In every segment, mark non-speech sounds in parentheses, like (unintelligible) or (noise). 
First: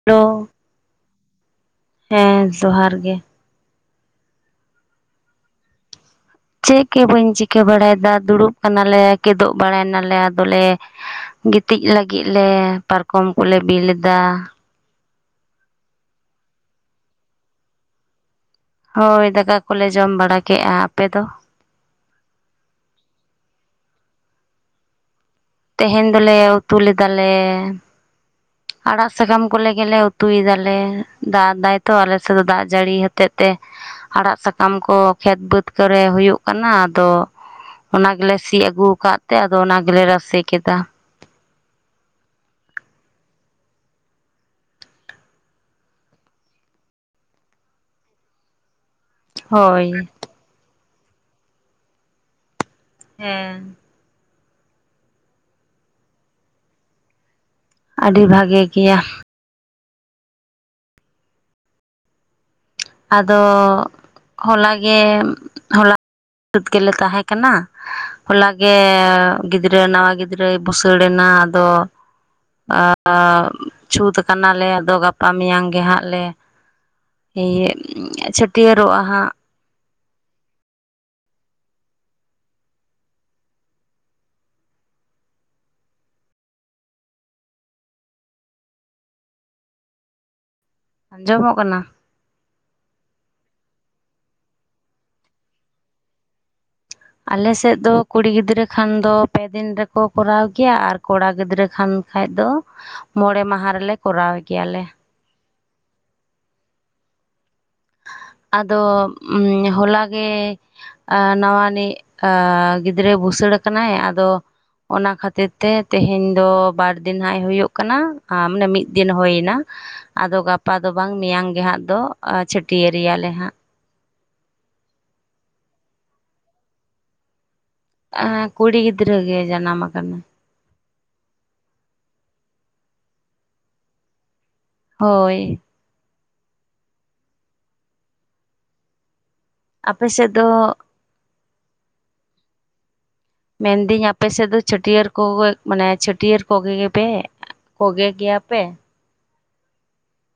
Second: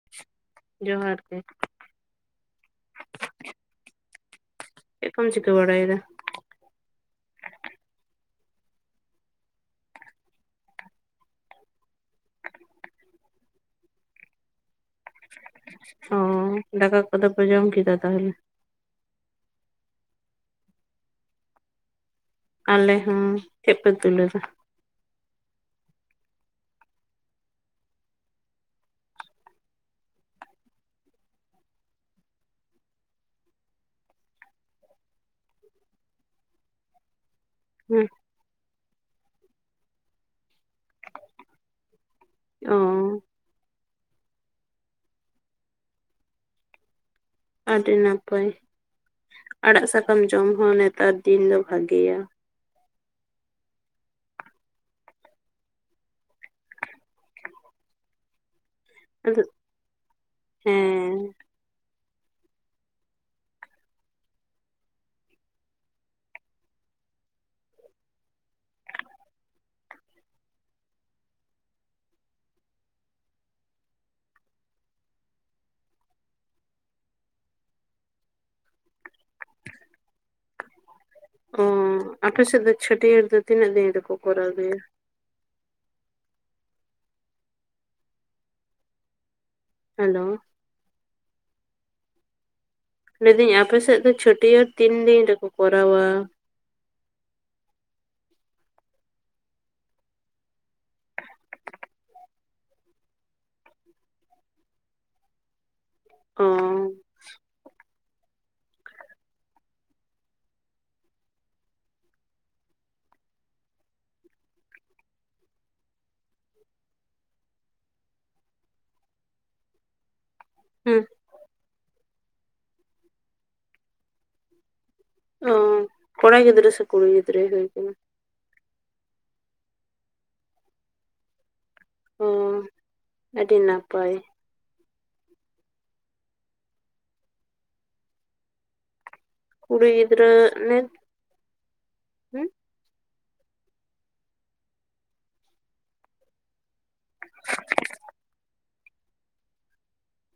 (unintelligible) ᱡᱚᱦᱟᱨ ᱜᱮ᱾ ᱦᱮᱸ ᱡᱚᱦᱟᱨ ᱜᱮ᱾ ᱪᱮᱫ ᱠᱚᱢ ᱪᱤᱠᱟᱹ ᱵᱟᱲᱟᱭᱫᱟ? ᱪᱮᱫ ᱜᱮ ᱵᱟᱹᱧ ᱪᱤᱠᱟᱹ ᱵᱟᱲᱟᱭᱫᱟ ᱫᱩᱲᱩᱵ ᱠᱟᱱᱟᱞᱮ ᱠᱮᱫᱚᱜ ᱵᱟᱲᱟᱭ ᱱᱟᱞᱮ, ᱟᱫᱚᱞᱮ ᱜᱤᱛᱤᱡ ᱞᱟᱹᱜᱤᱫ ᱞᱮ ᱯᱟᱨᱠᱚᱢ ᱠᱚᱞᱮ ᱵᱤᱞ ᱮᱫᱟ᱾ ᱚᱸ ᱫᱟᱠᱟ ᱠᱚᱫᱚ ᱯᱮ ᱡᱚᱢ ᱠᱮᱫᱟ ᱛᱟᱦᱚᱞᱮ? ᱦᱳᱭ ᱫᱟᱠᱟ ᱠᱚᱞᱮ ᱡᱚᱢ ᱵᱟᱲᱟ ᱠᱮᱫᱼᱟ ᱟᱯᱮ ᱫᱚ? ᱟᱞᱮ ᱦᱚᱸ, ᱪᱮᱫ ᱯᱮ ᱩᱛᱩ ᱞᱮᱫᱟ? ᱛᱮᱦᱮᱧ ᱫᱚᱞᱮ ᱩᱛᱩ ᱞᱮᱫᱟ ᱞᱮ ᱟᱲᱟᱜ ᱥᱟᱠᱟᱢ ᱠᱚᱞᱮ ᱜᱮᱞᱮ ᱩᱛᱩᱭ ᱮᱫᱟ ᱫᱟᱜ ᱮᱫᱟᱭ ᱛᱚ ᱟᱞᱮ ᱥᱮᱫ ᱫᱚ ᱫᱟᱜ ᱡᱟᱹᱲᱤ ᱦᱚᱛᱮᱫ ᱛᱮ᱾ ᱟᱲᱟᱜ ᱥᱟᱠᱟᱢ ᱠᱚ ᱠᱷᱮᱛ ᱵᱟᱹᱫᱽ ᱠᱚᱨᱮ ᱦᱩᱭᱩᱜ ᱠᱟᱱᱟ ᱟᱫᱚ ᱦᱮᱸ ᱚᱱᱟ ᱜᱮᱞᱮ ᱥᱤᱜ ᱟᱜᱩᱠᱟᱫ ᱛᱮ ᱟᱫᱚ ᱚᱱᱟ ᱜᱮᱞᱮ ᱨᱟᱥᱮ ᱠᱮᱫᱟ᱾ ᱚᱸ ᱟᱹᱰᱤ ᱱᱟᱯᱟᱭ, ᱟᱲᱟᱜ ᱦᱳᱭ ᱥᱟᱠᱟᱢ ᱡᱚᱢ ᱦᱚᱸ ᱱᱮᱛᱟᱨ ᱫᱤᱱ ᱫᱚ ᱵᱷᱟᱜᱤᱭᱟ᱾ ᱦᱮᱸ ᱟᱹᱰᱤ ᱵᱷᱟᱜᱤ ᱜᱮᱭᱟ᱾ ᱟᱫᱩᱜ ᱦᱮᱸ᱾ ᱟᱫᱚ ᱦᱚᱞᱟᱜᱮ ᱦᱚᱞᱟ ᱥᱟᱹᱫ ᱜᱮᱞᱮ ᱛᱟᱦᱮᱸ ᱠᱟᱱᱟ, ᱦᱚᱞᱟᱜᱮ ᱜᱤᱫᱽᱨᱟᱹ ᱱᱟᱣᱟ ᱜᱤᱫᱽᱨᱟᱹᱭ ᱵᱷᱩᱥᱟᱹᱲ ᱮᱱᱟ ᱟᱫᱚ, ᱟᱸᱻ ᱪᱷᱩᱸᱛ ᱠᱟᱱᱟᱞᱮ ᱟᱫᱚ ᱜᱟᱯᱟ ᱢᱮᱭᱟᱝ ᱜᱮ ᱦᱟᱸᱜ ᱞᱮ ᱤᱭᱟᱹᱜ ᱪᱷᱟᱹᱴᱭᱟᱹᱨᱚᱜᱼᱟ ᱦᱟᱸᱜ᱾ ᱚᱸ ᱟᱯᱮ ᱥᱮᱫ ᱫᱚ ᱪᱷᱟᱹᱴᱭᱟᱹᱨ ᱫᱚ ᱛᱤᱱᱟᱹᱜ ᱫᱤᱱ ᱨᱮᱠᱚ ᱠᱚᱨᱟᱣ ᱜᱮᱭᱟ ᱦᱮᱞᱳ ᱟᱸᱡᱚᱢᱚᱜ ᱠᱟᱱᱟ᱾ ᱞᱟᱹᱭᱫᱟᱹᱧ ᱟᱯᱮᱥᱮᱫ ᱫᱚ ᱪᱷᱟᱹᱴᱭᱟᱹᱨ ᱛᱤᱱ ᱫᱤᱱ ᱨᱮᱠᱚ ᱠᱚᱨᱟᱣᱟ? ᱟᱞᱮᱥᱮᱫ ᱫᱚ ᱠᱩᱲᱤ ᱜᱤᱫᱽᱨᱟᱹ ᱠᱷᱟᱱ ᱫᱚ ᱯᱮ ᱫᱤᱱ ᱨᱮᱠᱚ ᱠᱚᱨᱟᱣ ᱜᱮᱭᱟ ᱟᱨ ᱠᱚᱲᱟ ᱜᱤᱫᱽᱨᱟᱹ ᱠᱷᱟᱱ ᱠᱷᱟᱡ ᱫᱚ ᱢᱚᱬᱮ ᱢᱟᱦᱟ ᱨᱮᱞᱮ ᱠᱚᱨᱟᱣ ᱠᱮᱭᱟᱞᱮ᱾ ᱚᱸ ᱟᱫᱚ ᱦᱚᱞᱟᱜᱮ ᱱᱟᱣᱟᱱᱤᱡ ᱜᱤᱫᱽᱨᱟᱹᱭ ᱵᱷᱩᱥᱟᱹᱲ ᱟᱠᱟᱱᱟᱭ ᱟᱫᱚ ᱚᱱᱟ ᱠᱷᱟᱹᱛᱤᱨ ᱛᱮ ᱛᱮᱦᱮᱧ ᱫᱚ ᱵᱟᱨ ᱫᱤᱱ ᱱᱷᱟᱜ ᱮ ᱦᱩᱜᱳᱜ ᱠᱟᱱᱟ ᱟᱨ ᱢᱟᱱᱮ ᱢᱤᱫ ᱫᱤᱱ ᱦᱳᱭ ᱱᱟ᱾ ᱟᱫᱚ ᱜᱟᱯᱟ ᱫᱚ ᱦᱮᱸ ᱵᱟᱝ ᱢᱮᱭᱟᱝ ᱜᱮ ᱦᱟᱸᱜ ᱫᱚ ᱪᱷᱟᱹᱴᱭᱟᱹᱨ ᱨᱮᱭᱟᱞᱮ ᱦᱟᱸᱜ᱾ ᱚᱸ ᱠᱚᱲᱟ ᱜᱤᱫᱽᱨᱟᱹ ᱥᱮ ᱠᱩᱲᱤ ᱜᱤᱫᱽᱨᱟᱹ ᱦᱩᱭ ᱟᱠᱟᱱᱟ? ᱟ ᱠᱩᱲᱤ ᱜᱤᱫᱽᱨᱟᱹ ᱜᱮ ᱡᱟᱱᱟᱢ ᱟᱠᱟᱱᱟ᱾ ᱚ ᱟᱹᱰᱤ ᱱᱟᱯᱟᱭ᱾ ᱦᱳᱭ ᱠᱩᱲᱤ ᱟᱯᱮ ᱜᱤᱫᱽᱨᱟᱹ ᱥᱮᱫ ᱫᱚ ᱱᱮ ᱦᱩᱸ ᱢᱮᱱ ᱫᱟᱹᱧ ᱟᱯᱮ ᱥᱮᱫ ᱫᱚ ᱪᱷᱟᱹᱴᱭᱟᱹᱨ ᱠᱚᱜᱮ ᱢᱟᱱᱮ ᱪᱷᱟᱹᱴᱭᱟᱹᱨ ᱠᱚᱜᱮ ᱜᱮᱯᱮ ᱠᱷᱜᱮ ᱜᱮᱭᱟ ᱯᱮ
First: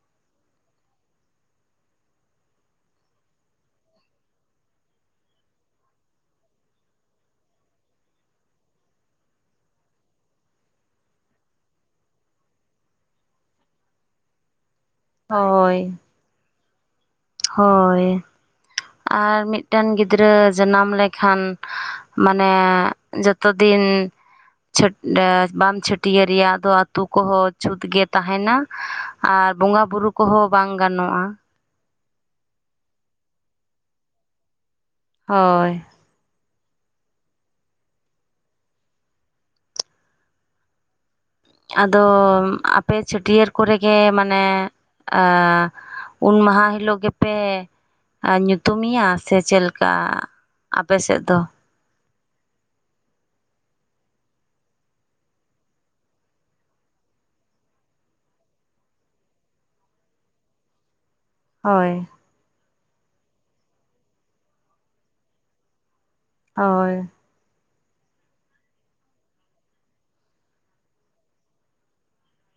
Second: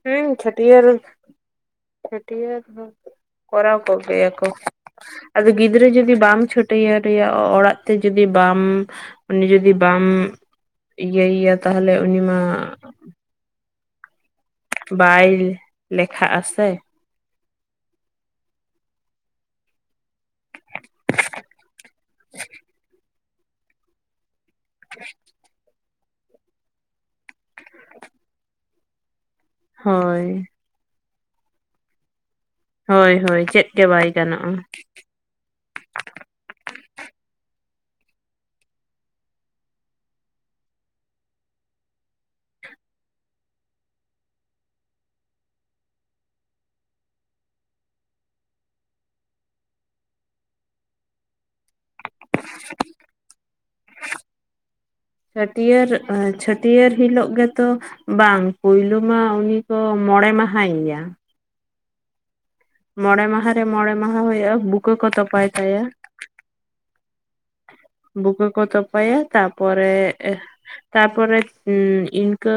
ᱦᱚᱸ ᱪᱷᱟᱹᱴᱭᱟᱹᱨ ᱪᱷᱟᱹᱴᱭᱟᱹᱨ ᱠᱚᱨᱟᱣ ᱠᱚ ᱜᱮᱭᱟ ᱠᱚ ᱟᱫᱚ ᱜᱤᱫᱽᱨᱟᱹ ᱡᱩᱫᱤ ᱵᱟᱢ ᱪᱷᱟᱹᱴᱭᱟᱹᱨ ᱮᱭᱟ ᱚᱲᱟᱜ ᱛᱮ ᱡᱩᱫᱤ ᱵᱟᱢ ᱩᱱᱤ ᱡᱩᱫᱤ ᱵᱟᱢ ᱤᱭᱟᱹᱭ-ᱭᱟ ᱛᱟᱦᱞᱮ ᱩᱱᱤ ᱢᱟ ᱵᱟᱭ ᱦᱳᱭ ᱞᱮᱠᱷᱟᱜ ᱟᱥᱮ ᱦᱳᱭ ᱟᱨ ᱢᱤᱫᱴᱟᱱ ᱜᱤᱫᱽᱨᱟᱹ ᱡᱟᱱᱟᱢ ᱞᱮᱠᱷᱟᱱ ᱢᱟᱱᱮ ᱡᱚᱛᱚ ᱫᱤᱱ ᱪᱷᱟᱹᱴ ᱵᱟᱢ ᱪᱷᱟᱹᱴᱭᱟᱹᱨ ᱨᱮᱭᱟᱜ ᱫᱚ ᱟᱛᱩ ᱠᱚᱦᱚᱸ ᱪᱷᱩᱸᱛ ᱜᱮ ᱛᱟᱦᱮᱸᱱᱟ ᱟᱨ ᱵᱚᱸᱜᱟ ᱵᱩᱨᱩ ᱦᱳᱭ ᱠᱚᱦᱚᱸ ᱵᱟᱝ ᱜᱟᱱᱚᱜᱼᱟ ᱦᱳᱭ ᱦᱳᱭ ᱪᱮᱫ ᱜᱮ ᱵᱟᱭ ᱜᱟᱱᱚᱜᱼᱟ ᱦᱳᱭ ᱟᱫᱚ ᱟᱯᱮ ᱪᱷᱟᱹᱴᱭᱟᱹᱨ ᱠᱚᱨᱮᱜᱮ ᱢᱟᱱᱮ ᱩᱱ ᱢᱟᱦᱟ ᱦᱤᱞᱳᱜ ᱜᱮᱯᱮ ᱧᱩᱛᱩᱢᱮᱭᱟ ᱥᱮ ᱪᱮᱫ ᱞᱮᱠᱟ ᱟᱯᱮᱥᱮᱫ ᱫᱚ (inaudible) ᱪᱷᱟᱹᱴᱭᱟᱹᱨ ᱪᱷᱟᱹᱴᱭᱟᱹᱨ ᱦᱤᱞᱳᱜ ᱜᱮᱛᱚ ᱵᱟᱝ ᱯᱳᱭᱞᱩ ᱢᱟ ᱩᱱᱤ ᱠᱚ ᱢᱚᱸᱬᱮ ᱢᱟᱦᱟᱭ ᱭᱟ ᱦᱳᱭ ᱢᱚᱸᱬᱮ ᱢᱟᱦᱟ ᱨᱮ ᱢᱚᱸᱬᱮ ᱢᱟᱦᱟ ᱦᱩᱭᱩᱜᱼᱟ ᱵᱩᱠᱟᱹ ᱠᱚ ᱛᱚᱯᱟᱭ ᱛᱟᱭᱟ ᱚᱭ᱾ ᱵᱩᱠᱟᱹ ᱠᱚ ᱛᱚᱯᱟᱭᱟ ᱛᱟᱯᱚᱨᱮ ᱮ ᱛᱟ ᱯᱚᱨᱮ ᱩᱸ ᱤᱱᱠᱟᱹ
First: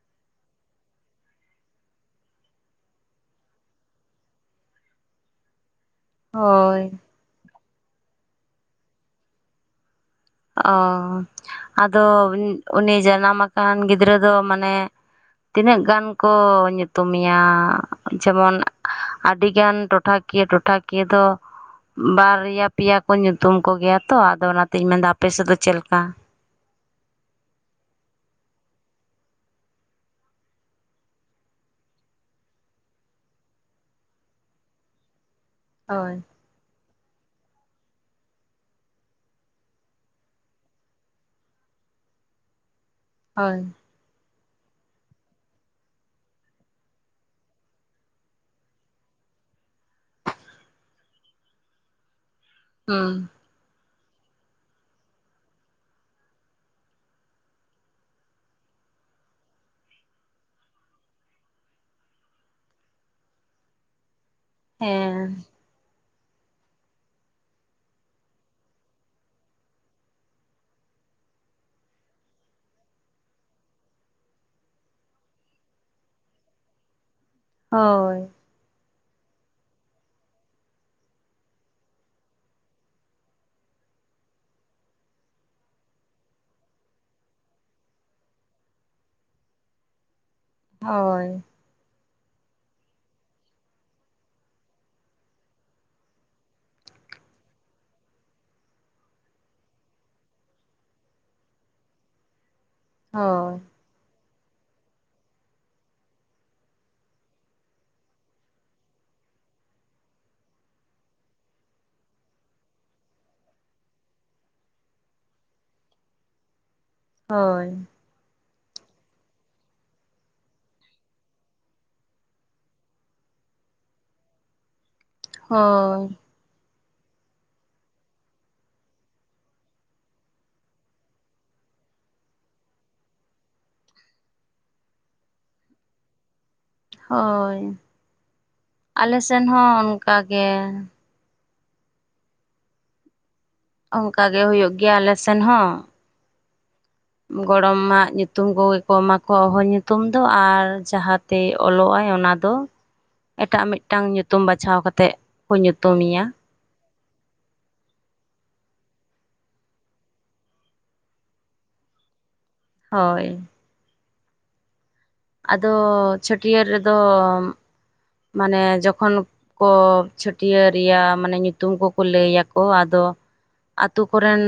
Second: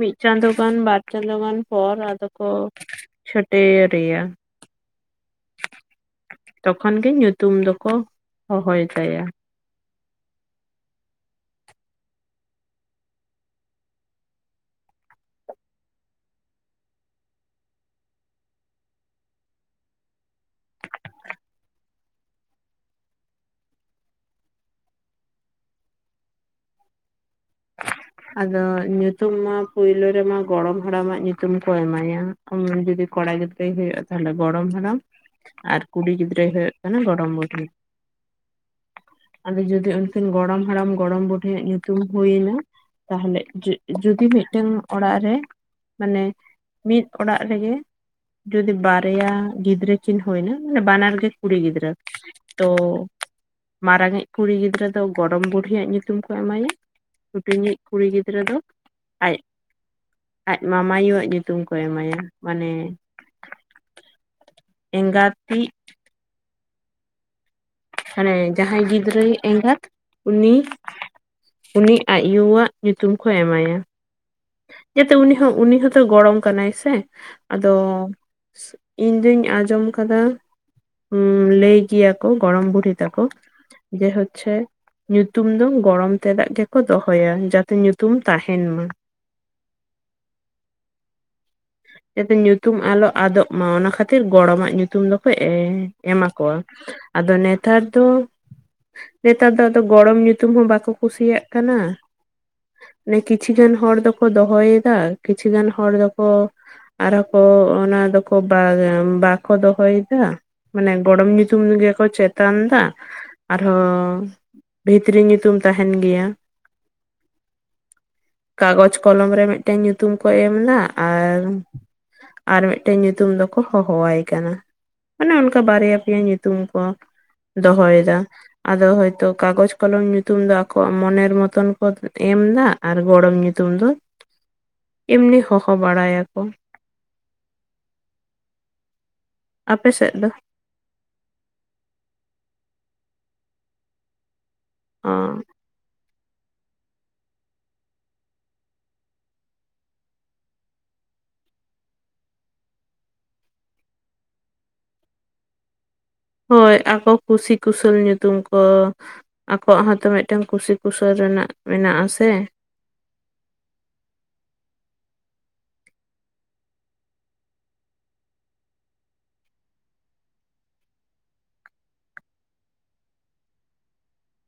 ᱢᱤᱫ ᱪᱟᱸᱫᱳ ᱜᱟᱱ ᱵᱟᱨ ᱪᱟᱸᱫᱳ ᱜᱟᱱ ᱯᱚᱨ ᱟᱫᱚ ᱠᱚ ᱴᱮᱼᱨᱮᱭᱟ ᱦᱳᱭ ᱛᱚᱠᱷᱚᱱ ᱜᱮ ᱧᱩ ᱛᱩᱢ ᱫᱚᱠᱚ ᱦᱚᱦᱚᱭ ᱛᱟᱭᱟ ᱚᱸ ᱟᱫᱚ ᱩᱱᱤ ᱡᱟᱱᱟᱢ ᱟᱠᱟᱱ ᱜᱤᱫᱽᱨᱟᱹ ᱫᱚ ᱢᱟᱱᱮ ᱛᱤᱱᱟᱹᱜ ᱜᱟᱱ ᱠᱚ ᱧᱩᱛᱩᱢᱮᱭᱟ ᱡᱮᱢᱚᱱ ᱟᱹᱰᱤᱜᱟᱱ ᱴᱚᱴᱷᱟᱠᱤᱭᱟᱹ ᱴᱚᱴᱷᱟᱠᱤᱭᱟᱹ ᱫᱚ ᱵᱟᱨᱭᱟ ᱯᱮᱭᱟ ᱠᱚ ᱧᱩᱛᱩᱢ ᱠᱚᱜᱮᱭᱟ ᱛᱚ ᱟᱫᱚ ᱚᱱᱟᱛᱤᱧ ᱢᱮᱱᱫᱟ ᱟᱯᱮᱥᱮᱫ ᱫᱚ ᱪᱮᱫ ᱞᱮᱠᱟ᱾ ᱟᱫᱚ ᱧᱩᱛᱩᱢ ᱢᱟ ᱯᱩᱭᱞᱩ ᱨᱮᱢᱟ ᱜᱚᱲᱚᱢ ᱦᱟᱲᱟᱢᱟᱜ ᱧᱩᱛᱩᱢ ᱠᱚ ᱮᱢᱟᱭᱟ᱾ (unintelligible) ᱡᱩᱫᱤ ᱠᱚᱲᱟ ᱜᱤᱫᱽᱨᱟᱹᱭ ᱦᱩᱭᱩᱜ‌ ᱛᱟᱦᱞᱮ ᱜᱚᱲᱚᱢ ᱦᱟᱲᱟᱢ ᱟᱨ ᱠᱩᱲᱤ ᱦᱳᱭ ᱜᱤᱫᱽᱨᱟᱹᱭ ᱦᱩᱭᱩᱜ ᱠᱟᱱᱟ ᱜᱚᱰᱚᱢ ᱵᱩᱰᱷᱤ᱾ ᱟᱫᱚ ᱡᱚᱫᱤ ᱩᱱᱠᱤᱱ ᱜᱚᱲᱚᱢ ᱦᱟᱲᱟᱢ ᱜᱚᱲᱚᱢ ᱵᱩᱰᱤ ᱧᱩᱛᱩᱢ ᱦᱩᱭᱱᱟ ᱛᱟᱦᱞᱮ ᱦᱳᱭ ᱡᱩ ᱡᱩᱫᱤ ᱢᱤᱫᱴᱟ. ᱝ ᱚᱲᱟᱜ ᱨᱮ ᱢᱟᱱᱮ ᱢᱤᱫ ᱚᱲᱟᱜ ᱨᱮᱜᱮ ᱡᱩᱫᱤ ᱵᱟᱨᱭᱟ ᱜᱤᱫᱽᱨᱟᱹ ᱠᱤᱱ ᱦᱩᱭᱱᱟ ᱢᱟᱱᱮ ᱵᱟᱱᱟᱨ ᱜᱮ ᱠᱩᱲᱤ ᱜᱤᱫᱽᱨᱟᱹ ᱛᱚ ᱦᱩᱸ ᱢᱟᱨᱟᱝ ᱤᱡ ᱠᱩᱲᱤ ᱜᱤᱫᱽᱨᱟᱹ ᱫᱚ ᱜᱚᱲᱚᱢ ᱵᱩᱰᱤᱭᱟᱜ ᱧᱩᱛᱩᱢ ᱠᱚ ᱮᱢᱟᱭᱟ ᱛᱤᱧᱤᱡᱽ ᱠᱩᱲᱤ ᱜᱤᱫᱽᱨᱟᱹ ᱫᱚ ᱟᱡ ᱟᱡ ᱢᱟᱢᱟᱭᱩᱣᱟᱜ ᱧᱩᱛᱩᱢ ᱠᱚ ᱮᱢᱟᱭᱟ ᱢᱟᱱᱮ᱾ (inaudible) ᱮᱸᱜᱟᱛᱤᱜᱽ ᱦᱟᱱᱮ ᱡᱟᱦᱟᱸᱭ ᱜᱤᱫᱽᱨᱟᱹᱭᱤᱜ ᱮᱸᱜᱟᱛ ᱩᱱᱤ᱾ ᱩᱱᱤ ᱟᱡ ᱭᱩᱣᱟᱜ ᱧᱩᱛᱩᱢ ᱠᱚ ᱮᱢᱟᱭᱟ ᱡᱟᱛᱮ ᱩᱱᱤ ᱦᱚᱸ ᱩᱱᱤ ᱦᱚᱸᱛᱚ ᱜᱚᱲᱚᱢ ᱠᱟᱱᱟᱭ ᱥᱮ ᱟᱫᱚ ᱦᱳᱭ ᱤᱧᱫᱩᱧ ᱟᱸᱡᱚᱢ ᱠᱟᱫᱟ ᱦᱩᱸ ᱞᱟᱹᱭ ᱜᱮᱭᱟ ᱠᱚ ᱜᱚᱲᱚᱢ ᱵᱩᱰᱦᱤ ᱛᱟᱠᱚ ᱡᱮ ᱦᱚᱪᱷᱮ ᱧᱩᱛᱩᱢ ᱫᱚ ᱜᱚᱲᱚᱢ ᱛᱮᱫᱟᱜ ᱜᱮᱠᱚ ᱫᱚᱦᱚᱭᱟ ᱡᱟᱛᱮ ᱧᱩᱛᱩᱢ ᱛᱟᱦᱮᱱᱢᱟ᱾ ᱦᱳᱭ ᱡᱟᱛᱮ ᱧᱩᱛᱩᱢ ᱟᱞᱚ ᱟᱫᱚᱜ ᱢᱟ ᱚᱱᱟ ᱠᱷᱟᱹᱛᱤᱨ ᱜᱚᱲᱚᱢᱟᱜ ᱧᱩᱛᱩᱢ ᱫᱚᱠᱚ ᱮᱸ ᱮᱢᱟ ᱠᱚᱣᱟ ᱟᱫᱚ ᱱᱮᱛᱟᱨ ᱫᱚ ᱱᱮᱛᱟᱨ ᱫᱚ ᱟᱫᱚ ᱜᱚᱲᱚᱢ ᱧᱩᱛᱩᱢ ᱦᱚᱸ ᱵᱟᱠᱚ ᱠᱩᱥᱤᱭᱟᱜ ᱠᱟᱱᱟ ᱱᱮ ᱠᱤᱪᱷᱤ ᱦᱳᱭ ᱜᱟᱱ ᱦᱚᱲ ᱫᱚᱠᱚ ᱫᱚᱦᱚᱭᱮᱫᱟ ᱠᱤᱪᱷᱤ ᱜᱟᱱ ᱦᱚᱲ ᱫᱚᱠᱚ ᱟᱨᱚᱸ ᱠᱚ ᱚᱱᱟ ᱫᱚᱠᱚ ᱵᱟᱨ ᱵᱟᱠᱚ ᱫᱚᱦᱚᱭᱮᱫᱟ ᱢᱟᱱᱮ ᱜᱚᱲᱚᱢ ᱧᱩᱛᱩᱢ ᱜᱮᱠᱚ ᱪᱮᱛᱟᱱ ᱫᱟ᱾ ᱟᱨᱦᱚᱸ ᱵᱷᱤᱛᱨᱤ ᱧᱩᱛᱩᱢ ᱛᱟᱦᱮᱱ ᱜᱮᱭᱟ ᱦᱳᱭ ᱠᱟᱜᱚᱡᱽ ᱠᱚᱞᱚᱢ ᱨᱮ ᱢᱤᱫᱴᱮᱱ ᱧᱩᱛᱩᱢ ᱠᱚ ᱮᱢ ᱫᱟ ᱟᱨ ᱟᱨ ᱢᱤᱫᱴᱟ. ᱝ ᱧᱩᱛᱩᱢ ᱫᱚᱠᱚ ᱦᱚᱦᱚᱣᱟᱭ ᱠᱟᱱᱟ, ᱟᱱᱮ ᱚᱱᱠᱟ ᱵᱟᱨᱭᱟ ᱦᱳᱭ ᱯᱮᱭᱟ ᱧᱩ ᱛᱩᱢ ᱠᱚ ᱫᱚᱦᱚᱭᱮᱫᱟ᱾ ᱟᱫᱚ ᱦᱚᱭᱛᱚ ᱠᱟᱜᱚᱡᱽ ᱠᱚᱞᱚᱢ ᱧᱩᱛᱩᱢ ᱫᱚ ᱟᱠᱚᱣᱟᱜ ᱢᱚᱱᱮᱨ ᱢᱚᱛᱚᱱ ᱠᱚ ᱮᱢ ᱫᱟ ᱟᱨ ᱜᱚᱲᱚᱢ ᱧᱩᱛᱩᱢ ᱫᱚ (inaudible) ᱮᱢᱱᱤ ᱦᱚᱦᱚ ᱵᱟᱲᱟᱭᱟᱠᱚ᱾ ᱦᱳᱭ ᱟᱞᱮ ᱥᱮᱱ ᱦᱚᱸ ᱟᱯᱮ ᱥᱮᱫ ᱚᱱᱠᱟ ᱫᱚ ᱜᱮ᱾ ᱚᱱᱠᱟ ᱜᱮ ᱦᱩᱭᱩᱜ ᱜᱮᱭᱟ ᱟᱞᱮᱥᱮᱱ ᱚ ᱦᱚᱸ ᱜᱚᱲᱚᱢᱟᱜ ᱧᱩᱛᱩᱢ ᱠᱚᱜᱮ ᱠᱚ ᱮᱢᱟ ᱠᱚᱣᱟ ᱦᱚᱦᱚ ᱧᱩᱛᱩᱢ ᱫᱚ ᱟᱨ ᱡᱟᱦᱟᱸ ᱛᱮ ᱚᱞᱚᱜ ᱟᱭ ᱚᱱᱟ ᱫᱚ ᱮᱴᱟᱜ ᱢᱤᱫᱴᱟᱝ ᱧᱩᱛᱩᱢ ᱵᱟᱪᱷᱟᱣ ᱠᱟᱛᱮᱫ ᱠᱚ ᱧᱩᱛᱩᱢᱮᱭᱟ ᱦᱳᱭ ᱟᱠᱚ ᱠᱩᱥᱤ ᱠᱩᱥᱟᱹᱞ ᱧᱩᱛᱩᱢ ᱠᱚ ᱟᱠᱚᱣᱟᱜ ᱦᱚᱸᱛᱚ ᱢᱤᱫᱴᱟᱝ ᱠᱩᱥᱤ ᱠᱩᱥᱟᱹᱞ ᱨᱮᱱᱟᱜ ᱢᱮᱱᱟᱜᱼᱟ ᱥᱮ ᱦᱳᱭ ᱟᱫᱚ ᱪᱷᱟᱹᱴᱭᱟᱹᱨ ᱨᱮᱫᱚ ᱢᱟᱱᱮ ᱡᱚᱠᱷᱚᱱ ᱠᱚ ᱪᱷᱟᱹᱴᱭᱟᱹᱨ ᱨᱮᱭᱟᱜ ᱢᱟᱱᱮ ᱧᱩᱛᱩᱢ ᱠᱚᱠᱚ ᱞᱟᱹᱭᱟᱠᱚ ᱟᱫᱚ ᱟᱛᱩ ᱠᱚᱨᱮᱱ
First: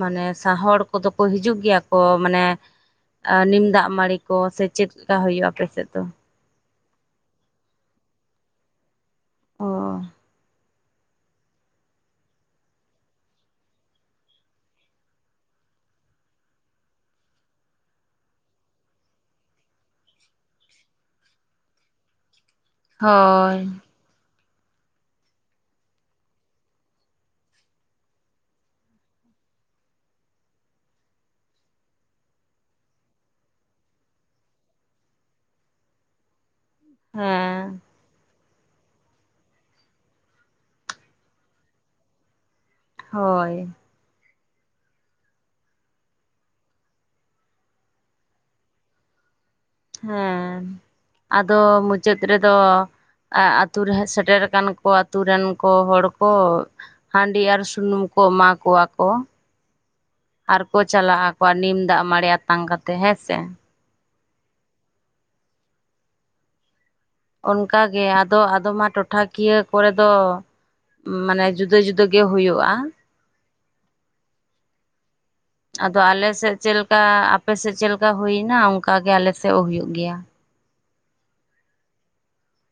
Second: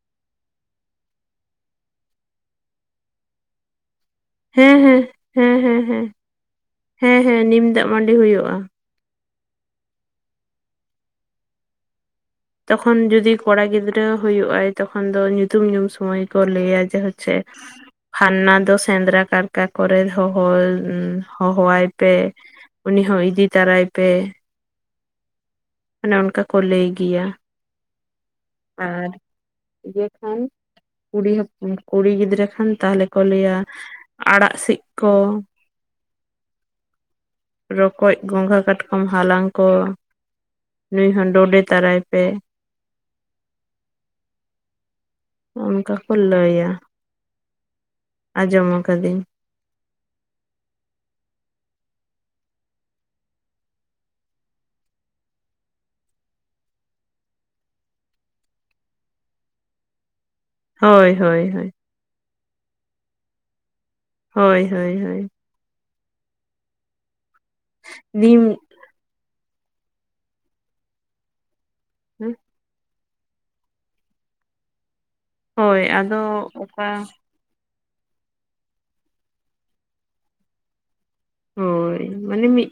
ᱢᱟᱱᱮ ᱥᱚᱦᱟ ᱦᱚᱲ ᱠᱚᱫᱚ ᱠᱚ ᱦᱤᱡᱩᱜ ᱜᱮᱭᱟ ᱠᱚ ᱢᱟᱱᱮ ᱱᱤᱢ ᱫᱟᱜ ᱢᱟᱹᱲᱤ ᱠᱚ ᱥᱮ ᱦᱮᱸ ᱪᱮᱫ ᱦᱮᱸ ᱞᱮᱠᱟ ᱦᱩᱭᱩᱜᱼᱟ ᱦᱮᱸ ᱦᱮᱸ ᱟᱯᱮᱥᱮᱫ ᱫᱚ ᱦᱮᱸ ᱦᱮᱸ ᱦᱮᱸ ᱱᱤᱢ ᱫᱟᱜ ᱢᱟᱹᱰᱤ ᱦᱩᱭᱩᱜᱼᱟ ᱚ ᱛᱚᱠᱷᱚᱱ ᱡᱚᱫᱤ ᱠᱚᱲᱟ ᱜᱤᱫᱽᱨᱟᱹ ᱦᱩᱭᱩᱜ-ᱟᱭ ᱛᱚᱠᱷᱚᱱ ᱫᱚ ᱧᱩᱛᱩᱢ ᱧᱩᱢ ᱥᱚᱢᱚᱭ ᱠᱚ ᱞᱟᱹᱭᱟ ᱡᱮ ᱦᱚᱪᱪᱷᱮ ᱯᱷᱟᱨᱱᱟ ᱫᱚ ᱥᱮᱸᱫᱽᱨᱟ ᱠᱟᱨᱠᱟ ᱠᱚᱨᱮ ᱦᱚᱦᱚ ᱦᱚᱦᱚᱣᱟᱭ ᱯᱮ, ᱩᱱᱤ ᱦᱚᱸ ᱤᱫᱤ ᱦᱳᱭ ᱛᱟᱨᱟᱭᱮ ᱯᱮ ᱚᱱᱮ ᱚᱱᱠᱟ ᱠᱚ ᱞᱟᱹᱭ ᱜᱮᱭᱟ ᱟᱨ ᱤᱭᱟᱹ ᱠᱩ ᱠᱩᱲᱤ ᱦᱚᱯᱚᱱ ᱠᱩᱲᱤ ᱜᱤᱫᱽᱨᱟᱹ ᱠᱷᱟᱱ ᱛᱟᱦᱚᱞᱮ ᱠᱚ ᱞᱟᱹᱭᱟ ᱟᱲᱟᱜ ᱥᱤᱫ ᱠᱚ ᱦᱮᱸ ᱨᱚᱠᱚᱡ ᱜᱚᱸᱜᱷᱟ ᱠᱟᱴᱠᱚᱢ ᱦᱟᱞᱟᱝ ᱠᱚ ᱱᱩᱭ ᱦᱚᱸ ᱰᱚᱰᱮ ᱛᱟᱨᱟᱭ ᱯᱮ ᱦᱳᱭ ᱚᱱᱠᱟ ᱠᱚ ᱞᱟᱹᱭᱟ ᱟᱸᱡᱚᱢ ᱟᱠᱟᱫᱟᱹᱧ ᱦᱮᱸ ᱟᱫᱚ ᱢᱩᱪᱟᱹᱫ ᱨᱮᱫᱚ ᱟᱛᱩ ᱨᱮ ᱦᱚᱸ ᱥᱮᱴᱮᱨ ᱨᱟᱠᱟᱱ ᱠᱚ ᱟᱛᱩ ᱨᱮᱱ ᱠᱚ ᱦᱚᱲ ᱠᱚ ᱦᱟᱸᱰᱤ ᱟᱨ ᱥᱩᱱᱩᱢ ᱠᱚ ᱮᱢᱟ ᱠᱚᱣᱟ ᱠᱚ ᱟᱨ ᱠᱚ ᱦᱳᱭ ᱪᱟᱞᱟᱜ ᱦᱳᱭ ᱟᱠᱚ ᱦᱳᱭ ᱱᱤᱢ ᱫᱟᱜ ᱢᱟᱲᱮ ᱟᱛᱟᱝ ᱠᱟᱛᱮᱜ ᱦᱮᱸᱥᱮ, ᱦᱳᱭ ᱦᱳᱭ ᱦᱳᱭ ᱚᱱᱠᱟᱜᱮ ᱟᱫᱚ ᱱᱤᱢ ᱟᱫᱚᱢ ᱢᱟ ᱴᱚᱴᱷᱟᱠᱤᱭᱟᱹ ᱠᱚᱨᱮ ᱫᱚ ᱢᱟᱱᱮ ᱡᱩᱫᱟᱹ ᱡᱩᱫᱟᱹ ᱜᱮ ᱦᱩᱭᱩᱜᱼᱟ᱾ ᱦᱳᱭ ᱟᱫᱚ ᱟᱞᱮ ᱥᱮᱫ ᱪᱮᱫ ᱚᱠᱟ ᱞᱮᱠᱟ ᱟᱯᱮᱥᱮᱫ ᱪᱮᱫ ᱞᱮᱠᱟ ᱦᱩᱭᱱᱟ ᱚᱱᱠᱟ ᱜᱮ ᱟᱞᱮᱥᱮᱫ ᱦᱩᱭᱩᱜ ᱜᱮᱭᱟ ᱦᱳᱭ ᱢᱟᱱᱮ ᱢᱤᱫ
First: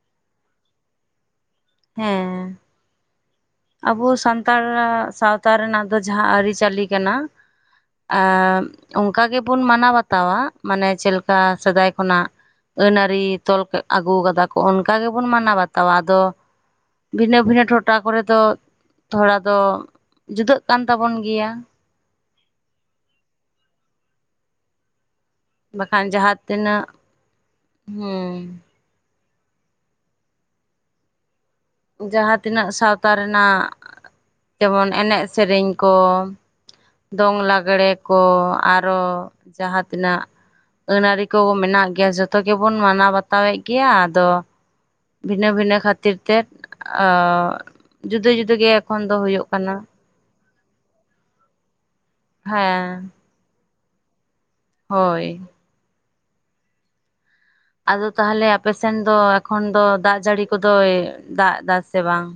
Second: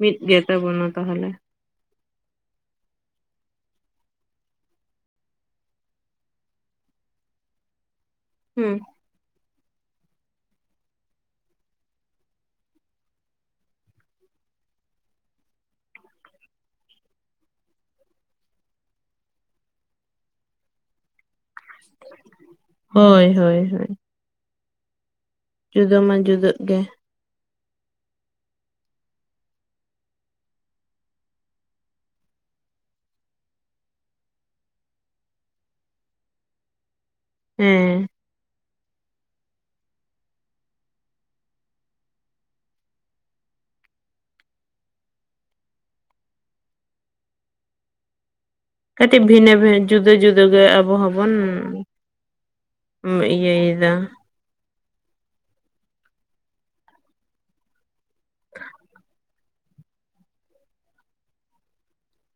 ᱢᱤᱫ ᱜᱮ ᱛᱟᱵᱚᱱᱟ ᱛᱟᱦᱚᱞᱮ ᱦᱮᱸ ᱟᱵᱚ ᱥᱟᱱᱛᱟᱲ ᱨᱟᱜ ᱥᱟᱶᱛᱟ ᱨᱮᱱᱟᱜ ᱫᱚ ᱡᱟᱦᱟᱸ ᱟᱹᱨᱤᱪᱟᱹᱞᱤ ᱠᱟᱱᱟ ᱟᱻ ᱦᱩᱸ ᱚᱱᱠᱟ ᱜᱮᱵᱚᱱ ᱢᱟᱱᱟᱣ ᱵᱟᱛᱟᱣᱟ ᱢᱟᱱᱮ ᱪᱮᱫ ᱞᱮᱠᱟ ᱥᱮᱫᱟᱭ ᱠᱷᱚᱱᱟᱜ ᱟᱹᱱ ᱟᱹᱨᱤ ᱛᱚᱞ ᱟᱹᱜᱩ ᱠᱟᱫᱟ ᱠᱚ ᱚᱱᱠᱟ ᱜᱮᱵᱚᱱ ᱢᱟᱱᱟᱣ ᱵᱟᱛᱟᱣᱟ ᱟᱫᱚ ᱵᱷᱤᱱᱟᱹ ᱵᱷᱤᱱᱟᱹ ᱴᱚᱴᱷᱟ ᱠᱚᱨᱮ ᱫᱚ ᱛᱷᱚᱲᱟ ᱫᱚ ᱡᱩᱫᱟᱹᱜ ᱠᱟᱱ ᱛᱟᱵᱚᱱ ᱜᱮᱭᱟ ᱦᱳᱭ ᱦᱳᱭ ᱦᱳᱭ ᱡᱩᱫᱟᱹ ᱵᱟᱠᱷᱟᱱ ᱢᱟ ᱡᱟᱦᱟᱸ ᱡᱩᱫᱟᱹᱜ ᱜᱮ ᱛᱤᱱᱟᱹᱜ ᱦᱩᱸ ᱡᱟᱦᱟᱸ ᱛᱤᱱᱟᱹᱜ ᱥᱟᱶᱛᱟ ᱨᱮᱱᱟᱜ ᱡᱮᱢᱚᱱ ᱮᱱᱮᱡ ᱥᱮᱨᱮᱧ ᱠᱚ ᱫᱚᱝ ᱞᱟᱜᱽᱬᱮ ᱦᱮᱸ ᱠᱚ ᱟᱨᱚ ᱡᱟᱦᱟᱸ ᱛᱤᱱᱟᱹᱜ ᱟᱹᱱ ᱟᱹᱨᱤ ᱠᱚ ᱢᱮᱱᱟᱜ ᱜᱮᱭᱟ ᱡᱚᱛᱚ ᱜᱮᱵᱚᱱ ᱢᱟᱱᱟᱣ ᱵᱟᱛᱟᱣᱮᱫ ᱜᱮᱭᱟ ᱟᱫᱚ ᱵᱷᱤᱱᱟᱹ ᱵᱷᱤᱱᱟᱹ ᱠᱷᱟᱹᱛᱤᱨ ᱛᱮ ᱚ ᱡᱩᱫᱟᱹ ᱡᱩᱫᱟᱹ ᱜᱮᱭᱟ ᱠᱟᱹᱴᱤᱡ ᱵᱷᱤᱱᱟᱹ ᱵᱷᱤᱱᱟᱹ ᱡᱩᱫᱟᱹ ᱡᱩᱫ ᱫᱩᱜᱮ ᱟᱵᱚ ᱦᱚᱸᱵᱚᱱ ᱦᱮᱸ ᱤᱭᱟᱹᱭᱮᱫᱟ, ᱦᱳᱭ ᱟᱫᱚ ᱛᱟᱦᱚᱞᱮ ᱟᱯᱮᱥᱮᱱ ᱫᱚ ᱮᱠᱷᱚᱱ ᱫᱚ ᱫᱟᱜ ᱡᱟᱹᱲᱤ ᱠᱚᱫᱚᱭ ᱫᱟᱜ ᱮᱫᱟ ᱥᱮ ᱵᱟᱝ?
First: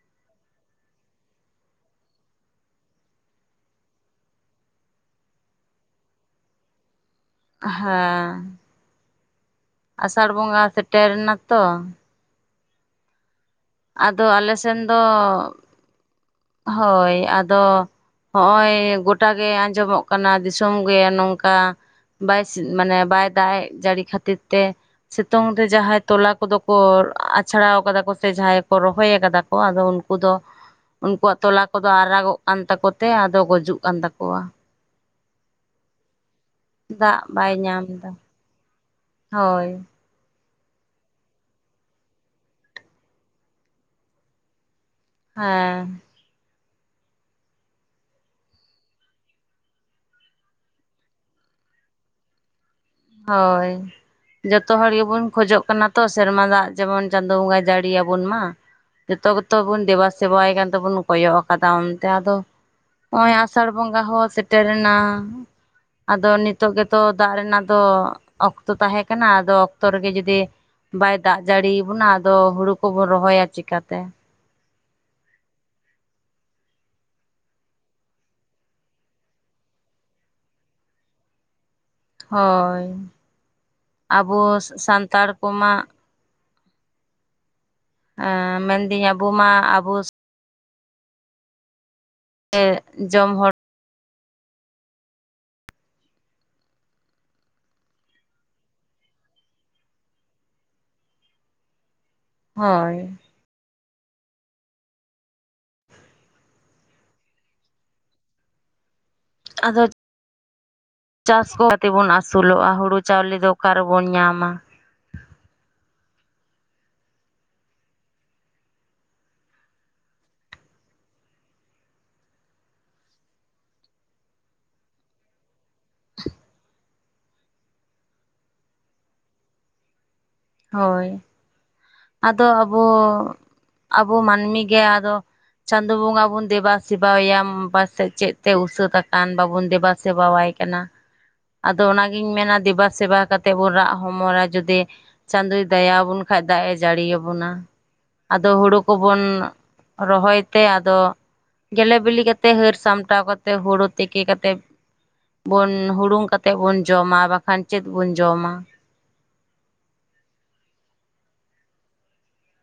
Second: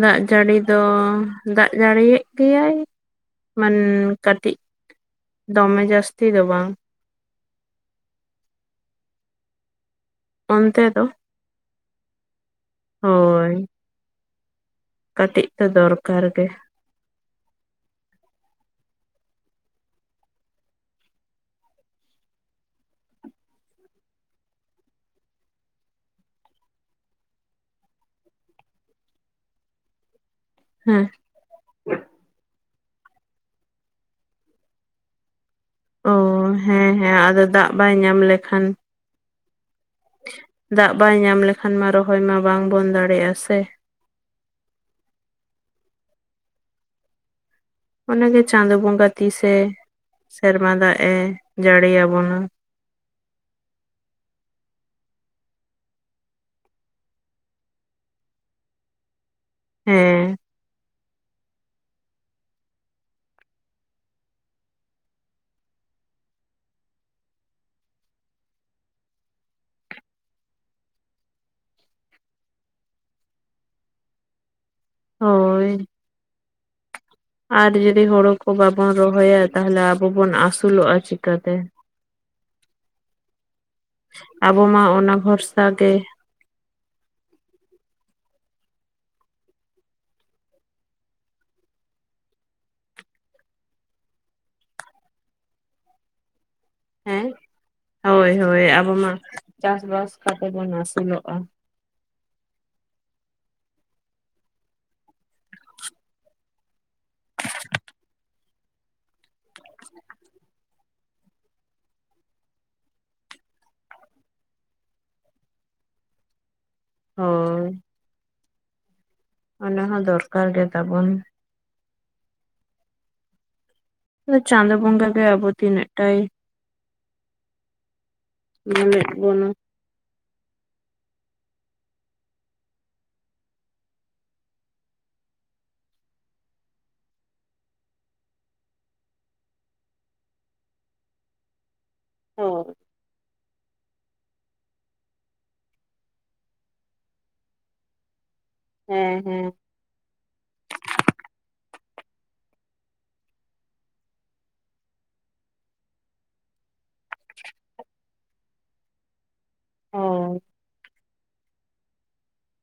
ᱫᱟᱜ ᱡᱟᱹᱲᱤ ᱫᱚ ᱫᱟᱜ ᱡᱟᱹᱲᱤᱭᱮᱫ ᱜᱮᱭᱟᱭ ᱢᱟᱱ ᱠᱟᱹᱴᱤᱡ ᱫᱚᱢᱮ ᱡᱟᱹᱥᱛᱤ ᱫᱚ ᱵᱟᱝ ᱦᱮᱸ ᱟᱥᱟᱲ ᱵᱚᱸᱜᱟ ᱚᱱᱛᱮ ᱫᱚ ᱥᱮᱴᱮᱨ ᱮᱱᱟ ᱛᱚ ᱦᱳᱭ ᱟᱫᱚ ᱟᱞᱮ ᱥᱮᱱ ᱫᱚ ᱠᱟᱹᱴᱤᱡ ᱫᱚ ᱫᱚᱨᱠᱟᱨ ᱜᱮ ᱦᱳᱭ ᱟᱫᱚ ᱦᱚᱜ-ᱚᱭ ᱜᱚᱴᱟ ᱜᱮ ᱟᱸᱡᱚᱢᱚᱜ ᱠᱟᱱᱟ, ᱫᱤᱥᱚᱢ ᱜᱮ ᱱᱚᱝᱠᱟ ᱾ ᱵᱟᱭ ᱢᱟᱱᱮ ᱵᱟᱭ ᱫᱟᱜ ᱡᱟᱹᱲᱤ ᱠᱷᱟᱹᱛᱤᱨ ᱛᱮ, ᱥᱤᱛᱩᱝ ᱨᱮ ᱡᱟᱦᱟᱸᱭ ᱛᱚᱞᱟ ᱠᱚᱫᱚ ᱠᱚ ᱟᱪᱷᱲᱟᱣ ᱠᱟᱫᱟ ᱠᱚ ᱥᱮ ᱡᱟᱦᱟᱸᱭ ᱨᱚᱦᱚᱭ ᱟᱠᱟᱫᱟ ᱠᱚ, ᱟᱫᱚ ᱩᱱᱠᱩ ᱫᱚ ᱦᱮᱸ ᱩᱱᱠᱩ ᱛᱚᱞᱟ ᱟᱠᱚ ᱫᱚ ᱟᱨᱟᱜᱚᱜ ᱠᱟᱱ ᱛᱟᱠᱚ ᱛᱮ ᱟᱫᱚ ᱜᱩᱡᱩᱜ ᱠᱟᱱ ᱛᱟᱠᱚᱣᱟ ᱾ ᱚ ᱦᱮᱸ ᱦᱮᱸ ᱟᱫᱚ ᱫᱟᱜ ᱵᱟᱭ ᱧᱟᱢ ᱞᱮᱠᱷᱟᱱ ᱦᱳᱭ ᱾ ᱫᱟᱜ ᱵᱟᱭ ᱧᱟᱢ ᱞᱮᱠᱷᱟᱱ ᱢᱟ ᱨᱚᱦᱚᱭ ᱢᱟ ᱵᱟᱝᱵᱚᱱ ᱫᱟᱲᱮᱭᱟᱜ-ᱟ ᱥᱮ ᱦᱮᱸ᱾ ᱚᱱᱟ ᱜᱮ ᱪᱟᱸᱫᱳ ᱵᱚᱸᱜᱟ ᱛᱤᱥᱮ ᱥᱮᱨᱢᱟ ᱫᱟᱜ ᱮ ᱡᱟᱹᱲ ᱟᱵᱚᱱᱟ ᱾ ᱦᱳᱭ ᱾ ᱡᱚᱛᱚ ᱦᱚᱲ ᱜᱮᱵᱚᱱ ᱠᱷᱚᱡᱚᱜ ᱠᱟᱱᱟ ᱛᱚ ᱥᱮᱨᱢᱟ ᱫᱟᱜ ᱡᱮᱢᱚᱱ ᱪᱟᱸᱫᱚ ᱵᱚᱸᱜᱟᱭ ᱡᱟᱹᱲᱤᱭᱟᱵᱚᱱ ᱢᱟ ᱾ ᱡᱚᱛᱚ ᱠᱚᱛᱚ ᱵᱚᱱ ᱫᱮᱵᱟ ᱦᱮᱸ ᱥᱮᱵᱟᱭ ᱠᱟᱱ ᱛᱟᱵᱚᱱ ᱠᱚᱭᱚᱜ ᱟᱠᱟᱫᱟ ᱚᱱᱛᱮ ᱟᱫᱚ ᱱᱚᱜ-ᱚᱭ ᱟᱥᱟᱲ ᱵᱚᱸᱜᱟ ᱦᱚᱸ ᱥᱮᱴᱮᱨᱮᱱᱟ ᱾ ᱟᱫᱚ ᱱᱤᱛᱚᱜ ᱜᱮᱛᱚ ᱫᱟᱜ ᱨᱮᱱᱟᱜ ᱫᱚ ᱚᱠᱛᱚ ᱛᱟᱦᱮᱸ ᱠᱟᱱᱟ, ᱟᱫᱚ ᱚᱠᱛᱚ ᱨᱮᱜᱮ ᱡᱩᱫᱤ ᱵᱟᱭ ᱫᱟᱜ ᱡᱟᱹᱲᱤᱭᱟᱵᱚᱱᱟ ᱟᱫᱚ ᱦᱩᱲᱩ ᱠᱚᱵᱚᱱ ᱨᱚᱦᱚᱭᱟ ᱪᱮᱠᱟᱛᱮ? ᱦᱳᱭ ᱾ ᱟᱨ ᱡᱩᱫᱤ ᱦᱳᱲᱳ ᱠᱚ ᱵᱟᱵᱚᱱ ᱨᱚᱦᱚᱭᱟ, ᱛᱟᱦᱚᱞᱮ ᱟᱵᱚ ᱵᱚᱱ ᱟᱹᱥᱩᱞᱚᱜ-ᱟ ᱪᱤᱠᱟᱹᱛᱮ? ᱦᱳᱭ ᱟᱵᱚ ᱢᱟ ᱚᱱᱟ ᱥᱟᱱᱛᱟᱲ ᱵᱷᱚᱨᱥᱟ ᱠᱚᱢᱟ ᱜᱮ ᱾ ᱮ ᱢᱮᱱᱫᱟᱹᱧ ᱟᱵᱚ ᱢᱟ ᱟᱵᱚ ᱡᱚᱢ ᱦᱚᱲ ᱦᱮᱸ, ᱦᱳᱭ ᱦᱳᱭ ᱾ ᱟᱵᱚ ᱢᱟ ᱪᱟᱥ ᱵᱟᱥ ᱠᱟᱛᱮ ᱵᱚᱱ ᱟᱹᱥᱩᱞᱚᱜᱼᱟ ᱾ ᱦᱳᱭ ᱾ ᱟᱫᱚ ᱪᱟᱥ ᱠᱚ ᱠᱟᱛᱮ ᱵᱚᱱ ᱟᱹᱥᱩᱞᱚᱜ-ᱟ, ᱦᱩᱲᱩ ᱪᱟᱣᱞᱮ ᱫᱚ ᱚᱠᱟ ᱨᱮᱵᱚᱱ ᱧᱟᱢᱟ? ᱦᱳᱭ ᱾ ᱚᱱᱟ ᱦᱚᱸ ᱫᱚᱨᱠᱟᱨ ᱜᱮ ᱛᱟᱵᱚᱱ ᱾ ᱪᱟᱸᱫᱚ ᱵᱚᱸᱜᱟ ᱜᱮ ᱟᱵᱚ ᱛᱤᱱᱟᱹᱜ ᱴᱟᱭ ᱧᱮᱞᱮᱫ ᱵᱚᱱᱟ ᱾ ᱦᱳᱭ ᱾ ᱟᱫᱚ ᱟᱵᱚ ᱟᱵᱚ ᱢᱟᱹᱱᱢᱤ ᱜᱮ ᱟᱫᱚ ᱪᱟᱸᱫᱚ ᱵᱚᱸᱜᱟ ᱵᱚᱱ ᱫᱮᱵᱟᱥᱮᱵᱟᱭᱟ, ᱯᱟᱥᱮᱫ ᱪᱮᱫ ᱛᱮ ᱩᱥᱟᱹᱛ ᱟᱠᱟᱱ? ᱵᱟᱵᱚᱱ ᱫᱮᱵᱟ ᱥᱮᱵᱟ ᱥᱮᱵᱟᱣᱟᱭ ᱠᱟᱱᱟ ᱾ ᱟᱫᱚ ᱚᱱᱟᱜᱤᱧ ᱢᱮᱱᱟ ᱦᱳᱭ ᱫᱮᱵᱟ ᱥᱮᱵᱟ ᱠᱟᱛᱮ ᱵᱚᱱ ᱨᱟᱜ ᱦᱚᱢᱚᱨᱟ ᱡᱩᱫᱤ ᱪᱟᱸᱫᱚᱭ ᱫᱟᱭᱟᱵᱚᱱ ᱠᱷᱟᱡ ᱾ ᱫᱟᱜ ᱮ ᱡᱟᱹᱲᱤᱭᱟᱵᱚᱱᱟ, ᱟᱫᱚ ᱦᱩᱲᱩ ᱠᱚᱵᱚᱱ ᱦᱮᱸ ᱦᱮᱸ ᱨᱚᱦᱚᱭ ᱛᱮ, ᱟᱫᱚ ᱜᱮᱞᱮ ᱵᱤᱞᱤ ᱠᱟᱛᱮ, ᱦᱟᱹᱨ ᱥᱟᱢᱴᱟᱣ ᱠᱟᱛᱮ, ᱦᱩᱲᱩ ᱛᱤᱠᱤ ᱠᱟᱛᱮ, ᱵᱚᱱ ᱦᱩᱲᱩᱝ ᱠᱟᱛᱮ ᱵᱚᱱ ᱡᱚᱢᱟ, ᱵᱟᱠᱷᱟᱱ ᱪᱮᱫ ᱵᱚᱱ ᱡᱚᱢᱟ? ᱦᱚᱭ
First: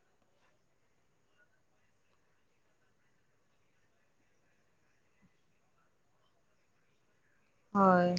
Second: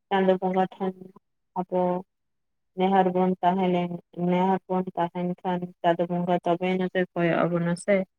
ᱪᱟᱸᱫᱚ ᱵᱚᱸᱜᱟ ᱴᱷᱮᱱ ᱟᱵᱚ ᱱᱮᱦᱟᱨ ᱵᱚᱱ ᱛᱟᱦᱮᱸ ᱞᱮᱱ ᱱᱮᱦᱟᱨ ᱵᱚᱱ ᱛᱟᱦᱮᱱ ᱠᱷᱟᱱ, ᱪᱟᱸᱫᱚ ᱵᱚᱸᱜᱟ ᱛᱚᱵᱮᱭ ᱱᱚᱛᱮ ᱠᱚᱭᱚᱜ ᱾ ᱵᱚᱱᱟ ᱥᱮ ᱦᱳᱭ